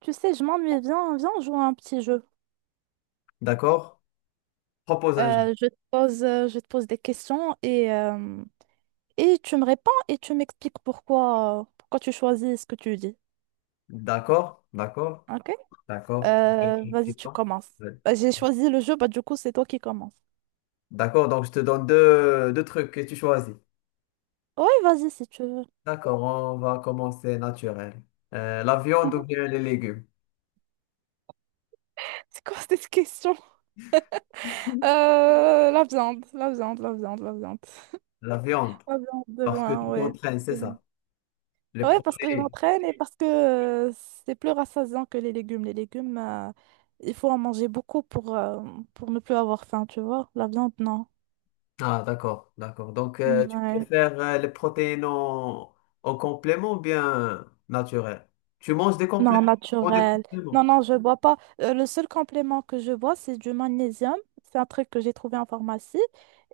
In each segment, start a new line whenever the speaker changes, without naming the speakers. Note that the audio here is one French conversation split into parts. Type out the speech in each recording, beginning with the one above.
Tu sais, je m'ennuie. Viens, viens, on joue à un petit jeu.
D'accord? Propose un jeu.
Je te pose, je te pose des questions et tu me réponds et tu m'expliques pourquoi, pourquoi tu choisis ce que tu dis.
D'accord? D'accord?
Ok?
D'accord. Je vais être
Vas-y, tu
excitant.
commences.
Ouais.
Bah, j'ai choisi le jeu, bah du coup, c'est toi qui commences.
D'accord, donc je te donne deux trucs et tu choisis.
Oui, vas-y, si tu veux.
D'accord, on va commencer naturel. La viande ou
Mhm.
bien les légumes?
C'est quoi cette question? La viande, la viande, la viande, la viande.
La viande,
La viande de
parce que
loin,
tu
ouais.
t'entraînes, c'est ça? Les
Ouais, parce que je
protéines.
m'entraîne et parce que euh, c'est plus rassasiant que les légumes. Les légumes, il faut en manger beaucoup pour ne plus avoir faim, tu vois. La viande, non.
Ah, d'accord, d'accord. Donc,
Mm,
tu
ouais.
préfères les protéines en complément ou bien naturel? Tu manges des compléments?
Non,
Tu prends des
naturel. Non,
compléments.
non, je bois pas. Le seul complément que je bois, c'est du magnésium. C'est un truc que j'ai trouvé en pharmacie.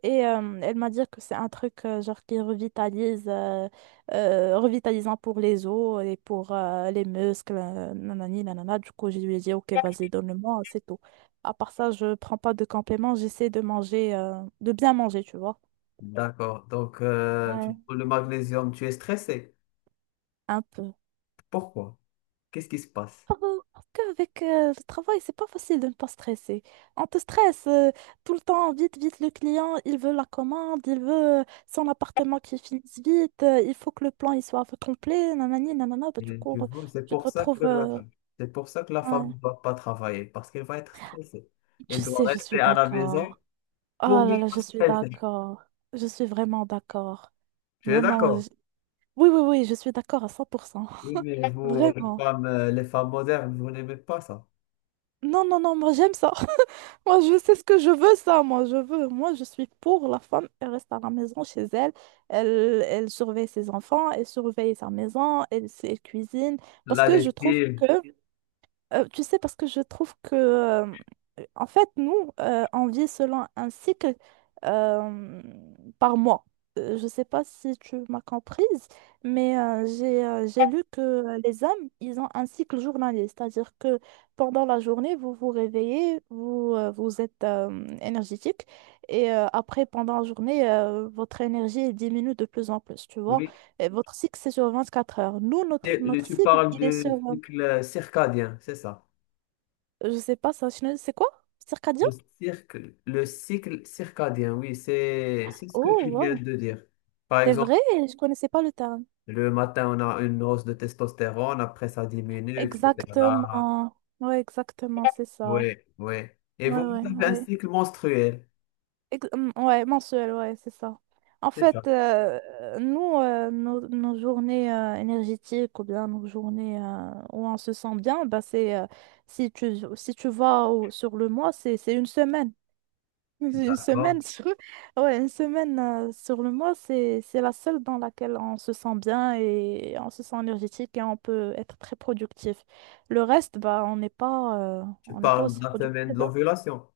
Et elle m'a dit que c'est un truc genre qui revitalise, revitalisant pour les os et pour les muscles. Nanani, nanana. Du coup, je lui ai dit, OK, vas-y, donne-le-moi, c'est tout. À part ça, je prends pas de compléments. J'essaie de manger, de bien manger, tu vois.
D'accord, donc tu
Ouais.
prends le magnésium, tu es stressé.
Un peu.
Pourquoi? Qu'est-ce qui se passe?
Ah, parce qu'avec le travail, c'est pas facile de ne pas stresser. On te stresse tout le temps, vite, vite, le client, il veut la commande, il veut son appartement qui finisse vite, il faut que le plan il soit complet, nanani, nanana, bah, du
Mhm.
coup,
Tu vois, c'est
tu te
pour ça que
retrouves...
c'est pour ça que la femme
ouais.
ne va pas travailler, parce qu'elle va être stressée.
Tu
Elle doit
sais, je
rester
suis
à la
d'accord.
maison
Oh
pour ne
là là,
pas
je suis
stresser.
d'accord. Je suis vraiment d'accord.
Tu es
Vraiment,
d'accord?
oui, oui, oui, je suis d'accord à 100%.
Oui, mais vous,
Vraiment.
les femmes modernes, vous n'aimez pas ça.
Non, non, non, moi j'aime ça. Moi je sais ce que je veux, ça. Moi je veux. Moi je suis pour la femme. Elle reste à la maison chez elle. Elle, elle surveille ses enfants, elle surveille sa maison, elle, elle cuisine. Parce
La
que je trouve
lessive,
que, tu sais, parce que je trouve que, en fait, nous, on vit selon un cycle euh, par mois. Je ne sais pas si tu m'as comprise, mais j'ai lu que les hommes, ils ont un cycle journalier, c'est-à-dire que pendant la journée, vous vous réveillez, vous êtes énergétique, et après, pendant la journée, votre énergie diminue de plus en plus, tu vois.
oui.
Et votre cycle, c'est sur 24 heures. Nous, notre,
Et le-
notre
Tu
cycle,
parles
il est sur
du cycle circadien, c'est ça.
je sais pas, ça, je ne- c'est quoi? Circadien?
Le cirque, le cycle circadien, oui, c'est ce que
Oh,
tu viens
wow.
de dire. Par
C'est vrai,
exemple,
je connaissais pas le terme.
le matin, on a une hausse de testostérone, après ça diminue, etc.
Exactement. Ouais, exactement, c'est ça.
Oui, oui. Et
Ouais,
vous,
ouais,
vous avez un
ouais.
cycle menstruel.
Ouais, mensuel, ouais, c'est ça. En
C'est ça,
fait, nous, nos journées énergétiques ou bien nos journées où on se sent bien, bah c'est si tu, si tu sur le mois, c'est une semaine. Une
d'accord.
semaine sur... Ouais, une semaine sur le mois, c'est la seule dans laquelle on se sent bien et on se sent énergétique et on peut être très productif. Le reste, bah,
Tu
on n'est pas
parles
aussi
de la semaine
productif.
de
Hein.
l'ovulation.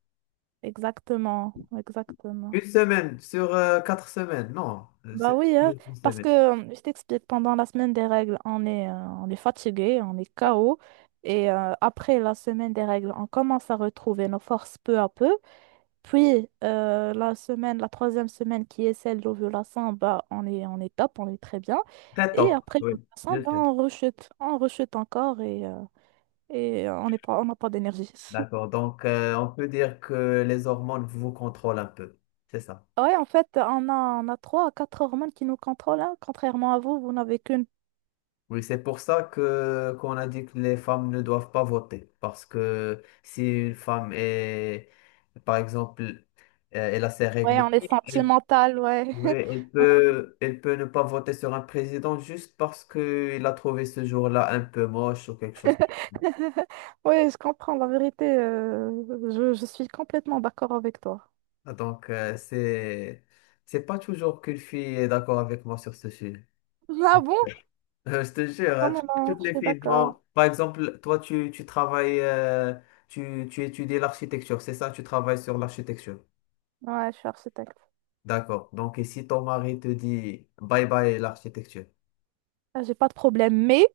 Exactement, exactement.
Une semaine sur 4 semaines. Non,
Bah
c'est
oui, hein,
plus qu'une
parce
semaine.
que je t'explique, pendant la semaine des règles, on est fatigué, on est KO. Et après la semaine des règles, on commence à retrouver nos forces peu à peu. Puis la semaine, la troisième semaine qui est celle d'ovulation, bah, on est top, on est très bien.
Très
Et
tôt.
après
Oui,
l'ovulation,
je
bah,
sais.
on rechute encore et et on n'est pas, on n'a pas d'énergie.
D'accord. Donc, on peut dire que les hormones vous contrôlent un peu. C'est ça.
Ouais, en fait, on a trois à quatre hormones qui nous contrôlent, hein. Contrairement à vous, vous n'avez qu'une.
Oui, c'est pour ça que qu'on a dit que les femmes ne doivent pas voter. Parce que si une femme est, par exemple, elle a ses
Ouais,
règles,
on est
elle,
sentimental, ouais.
oui, elle peut ne pas voter sur un président juste parce qu'il a trouvé ce jour-là un peu moche ou quelque chose.
Ouais, je comprends, la vérité, je suis complètement d'accord avec toi.
Donc, c'est pas toujours qu'une fille est d'accord avec moi sur ce sujet.
Ah bon?
Je te jure,
Non,
hein,
non, non,
toutes
je
les
suis
filles
d'accord.
non. Par exemple, toi, tu travailles, tu étudies l'architecture, c'est ça, tu travailles sur l'architecture.
Ouais, je suis architecte.
D'accord. Donc, et si ton mari te dit bye bye l'architecture,
Ah, j'ai pas de problème, mais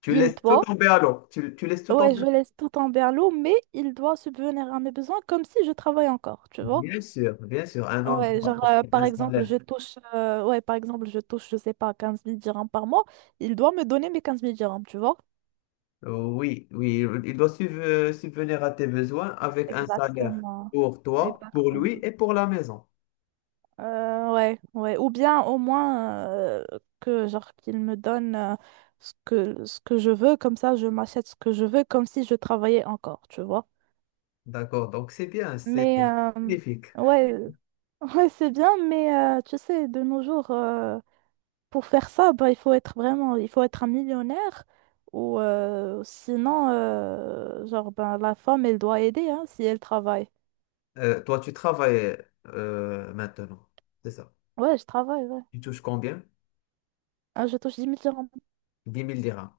tu
il
laisses tout
doit,
tomber à l'eau. Tu laisses tout
ouais,
tomber.
je laisse tout en berlot, mais il doit subvenir à mes besoins comme si je travaille encore, tu vois.
Bien sûr, bien sûr. Un homme qui
Ouais,
doit
genre,
porter un
par exemple,
salaire.
ouais, par exemple, je touche, je sais pas, 15 000 dirhams par mois, il doit me donner mes 15 000 dirhams, tu vois.
Oui, oui, il doit subvenir à tes besoins avec un salaire
Exactement.
pour toi, pour lui
Exactement.
et pour la maison.
Ouais, ouais. Ou bien au moins que genre qu'il me donne ce que je veux, comme ça je m'achète ce que je veux, comme si je travaillais encore, tu vois.
D'accord. Donc, c'est bien, c'est
Mais euh,
magnifique.
ouais, Ouais, c'est bien, mais tu sais, de nos jours, pour faire ça, bah, il faut être vraiment, il faut être un millionnaire ou sinon, genre, ben, la femme, elle doit aider hein, si elle travaille.
Toi, tu travailles maintenant, c'est ça.
Ouais, je travaille, ouais.
Tu touches combien?
Ah, je touche 10 000 dirhams.
10 000 dirhams.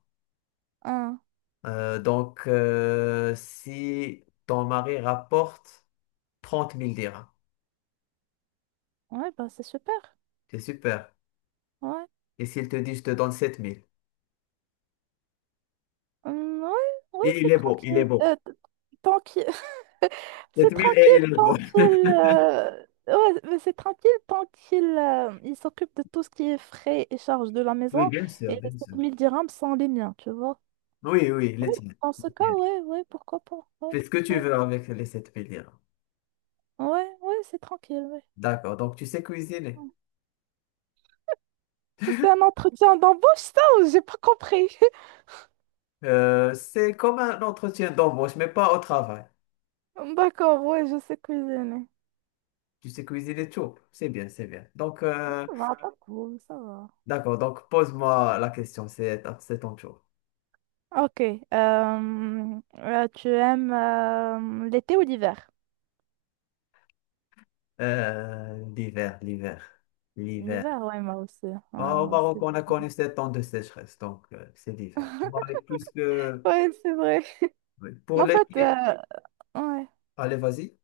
Ah,
Donc, si ton mari rapporte 30 000 dirhams,
ouais, bah, c'est super.
c'est super.
Ouais,
Et s'il te dit, je te donne 7 000.
hum, ouais, ouais,
Et il
c'est
est beau, il est
tranquille.
beau.
Tranquille. C'est
Sept mille
tranquille
et il est
tant
beau.
qu'il... ouais, mais c'est tranquille tant qu'il il s'occupe de tout ce qui est frais et charges de la
Oui,
maison.
bien
Et
sûr,
les
bien sûr.
7 000 dirhams sont les miens, tu vois.
Oui, oui, les
Oui,
tiens.
dans
Les
ce cas,
tiens.
ouais, ouais, pourquoi pas. Ouais,
Fais ce que tu
ouais,
veux avec les 7 000 dirhams.
ouais, ouais, c'est tranquille, ouais.
D'accord, donc tu sais cuisiner.
C'est un entretien d'embauche, ça, ou j'ai pas compris.
C'est comme un entretien d'embauche, mais pas au travail.
D'accord, ouais, je sais cuisiner.
Tu sais cuisiner tout. C'est bien, c'est bien. Donc,
Ça va, pas cool, ça va.
d'accord. Donc, pose-moi la question. C'est ton tour.
Ok, tu aimes l'été ou l'hiver?
L'hiver, l'hiver, l'hiver.
L'hiver, ouais, moi aussi. Ouais,
Au
moi
Maroc,
aussi.
on a connu 7 ans de sécheresse. Donc, c'est l'hiver. Bon, et puisque
Ouais, c'est vrai.
oui, pour
Mais en fait,
l'été,
ouais.
allez, vas-y.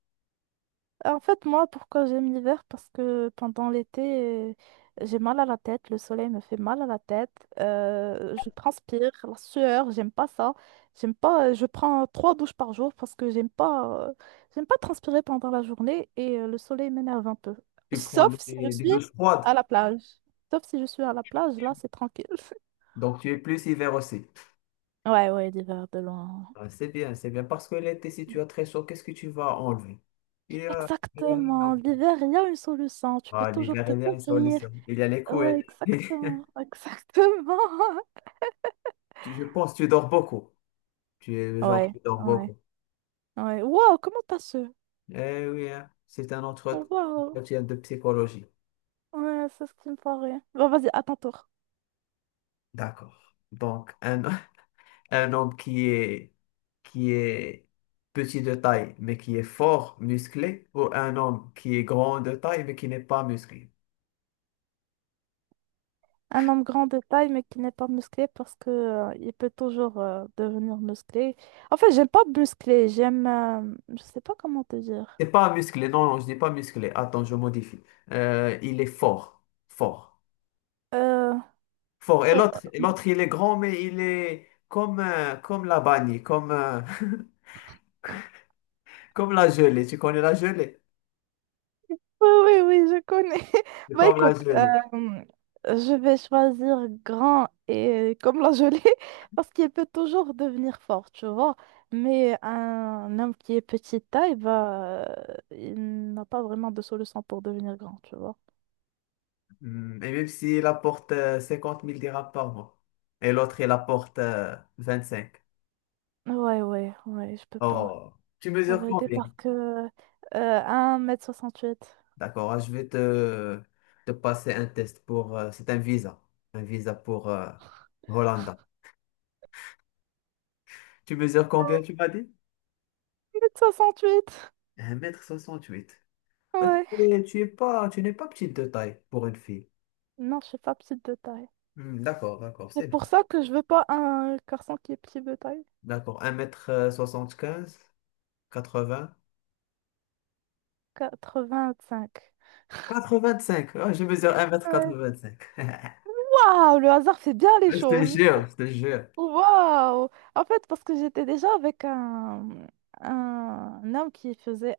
En fait, moi, pourquoi j'aime l'hiver? Parce que pendant l'été, euh, j'ai mal à la tête, le soleil me fait mal à la tête, je transpire, la sueur, j'aime pas ça. J'aime pas, je prends 3 douches par jour parce que j'aime pas transpirer pendant la journée et le soleil m'énerve un peu.
Tu prends
Sauf si je
des
suis
douches froides.
à la plage. Sauf si je suis à la plage, là, c'est tranquille.
Donc, tu es plus hiver aussi.
Ouais, ouais, l'hiver de loin.
Ah, c'est bien, c'est bien. Parce que l'été, si tu as très chaud, qu'est-ce que tu vas enlever? Non.
Exactement. L'hiver, il y a une solution. Tu peux
Ah,
toujours
l'hiver,
te
il y a une
couvrir.
solution. Il y a les
Ouais,
couettes.
exactement. Exactement.
Je pense que tu dors beaucoup. Tu es le genre
Ouais,
qui dort
ouais,
beaucoup.
ouais. Waouh, comment t'as su?
Eh oui, hein, c'est un autre
Waouh.
entretien de psychologie.
Ouais, c'est ce qui me paraît. Bon, vas-y, à ton tour.
D'accord. Donc, un homme qui est petit de taille, mais qui est fort, musclé, ou un homme qui est grand de taille, mais qui n'est pas musclé.
Un homme grand de taille, mais qui n'est pas musclé parce que il peut toujours devenir musclé. En fait, j'aime pas musclé. J'aime. Je sais pas comment te dire.
C'est pas musclé, non, non, je dis pas musclé. Attends, je modifie. Il est fort, fort,
Euh,
fort. Et
oh,
l'autre, et
euh,
l'autre, il est grand, mais il est comme, comme la banni, comme, comme la gelée. Tu connais la gelée?
Oui, oui, oui, je connais.
C'est
Bah
comme la
écoute,
gelée.
je vais choisir grand et comme la gelée parce qu'il peut toujours devenir fort, tu vois. Mais un homme qui est petite taille, bah, il n'a pas vraiment de solution pour devenir grand, tu vois.
Hmm, et même s'il apporte 50 000 dirhams par mois. Et l'autre, il apporte cinq.
Ouais, ouais, ouais, je peux pas.
Oh, tu
La
mesures
vérité,
combien?
parce que 1m68.
D'accord, ah, je vais te passer un test pour… c'est un visa. Un visa pour Hollande. Tu mesures combien, tu m'as dit?
Mètre soixante huit
1m68. Ah, Tu
ouais.
es- tu es pas, tu n'es pas petite de taille pour une fille.
Non, je suis pas petite de taille.
Hmm, d'accord, d'accord,
C'est
c'est bien.
pour ça que je veux pas un garçon qui est petit de taille.
D'accord, 1m75, quatre m quatre
Quatre-vingt-cinq.
quatre-vingt-cinq. Oh, je mesure un mètre
Ouais.
quatre-vingt-cinq.
Waouh, le hasard fait bien les
Je te
choses.
jure, je te jure.
Waouh. En fait, parce que j'étais déjà avec un homme qui faisait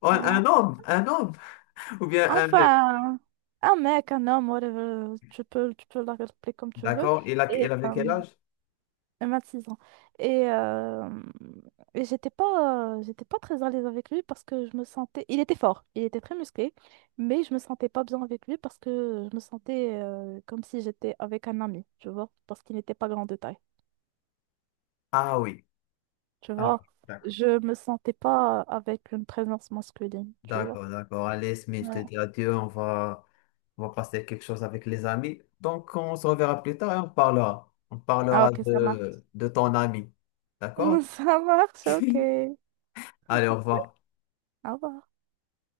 Oh, un homme ou bien un mec.
Enfin, un mec, un homme, whatever, tu peux l'appeler comme tu veux.
D'accord, il a,
Et
il avait quel âge?
26 ans. Et, euh, et j'étais pas très à l'aise avec lui parce que je me sentais. Il était fort, il était très musclé, mais je me sentais pas bien avec lui parce que je me sentais comme si j'étais avec un ami, tu vois, parce qu'il n'était pas grand de taille,
Ah oui.
tu
Ah,
vois. Je me sentais pas avec une présence masculine, tu vois.
d'accord, d'accord. Allez, Smith, je te
Ouais.
dis adieu. On va passer quelque chose avec les amis. Donc, on se reverra plus tard et on parlera. On
Ah,
parlera
ok, ça marche.
de ton ami. D'accord?
Ça marche, ok.
Allez, au revoir.
Au revoir.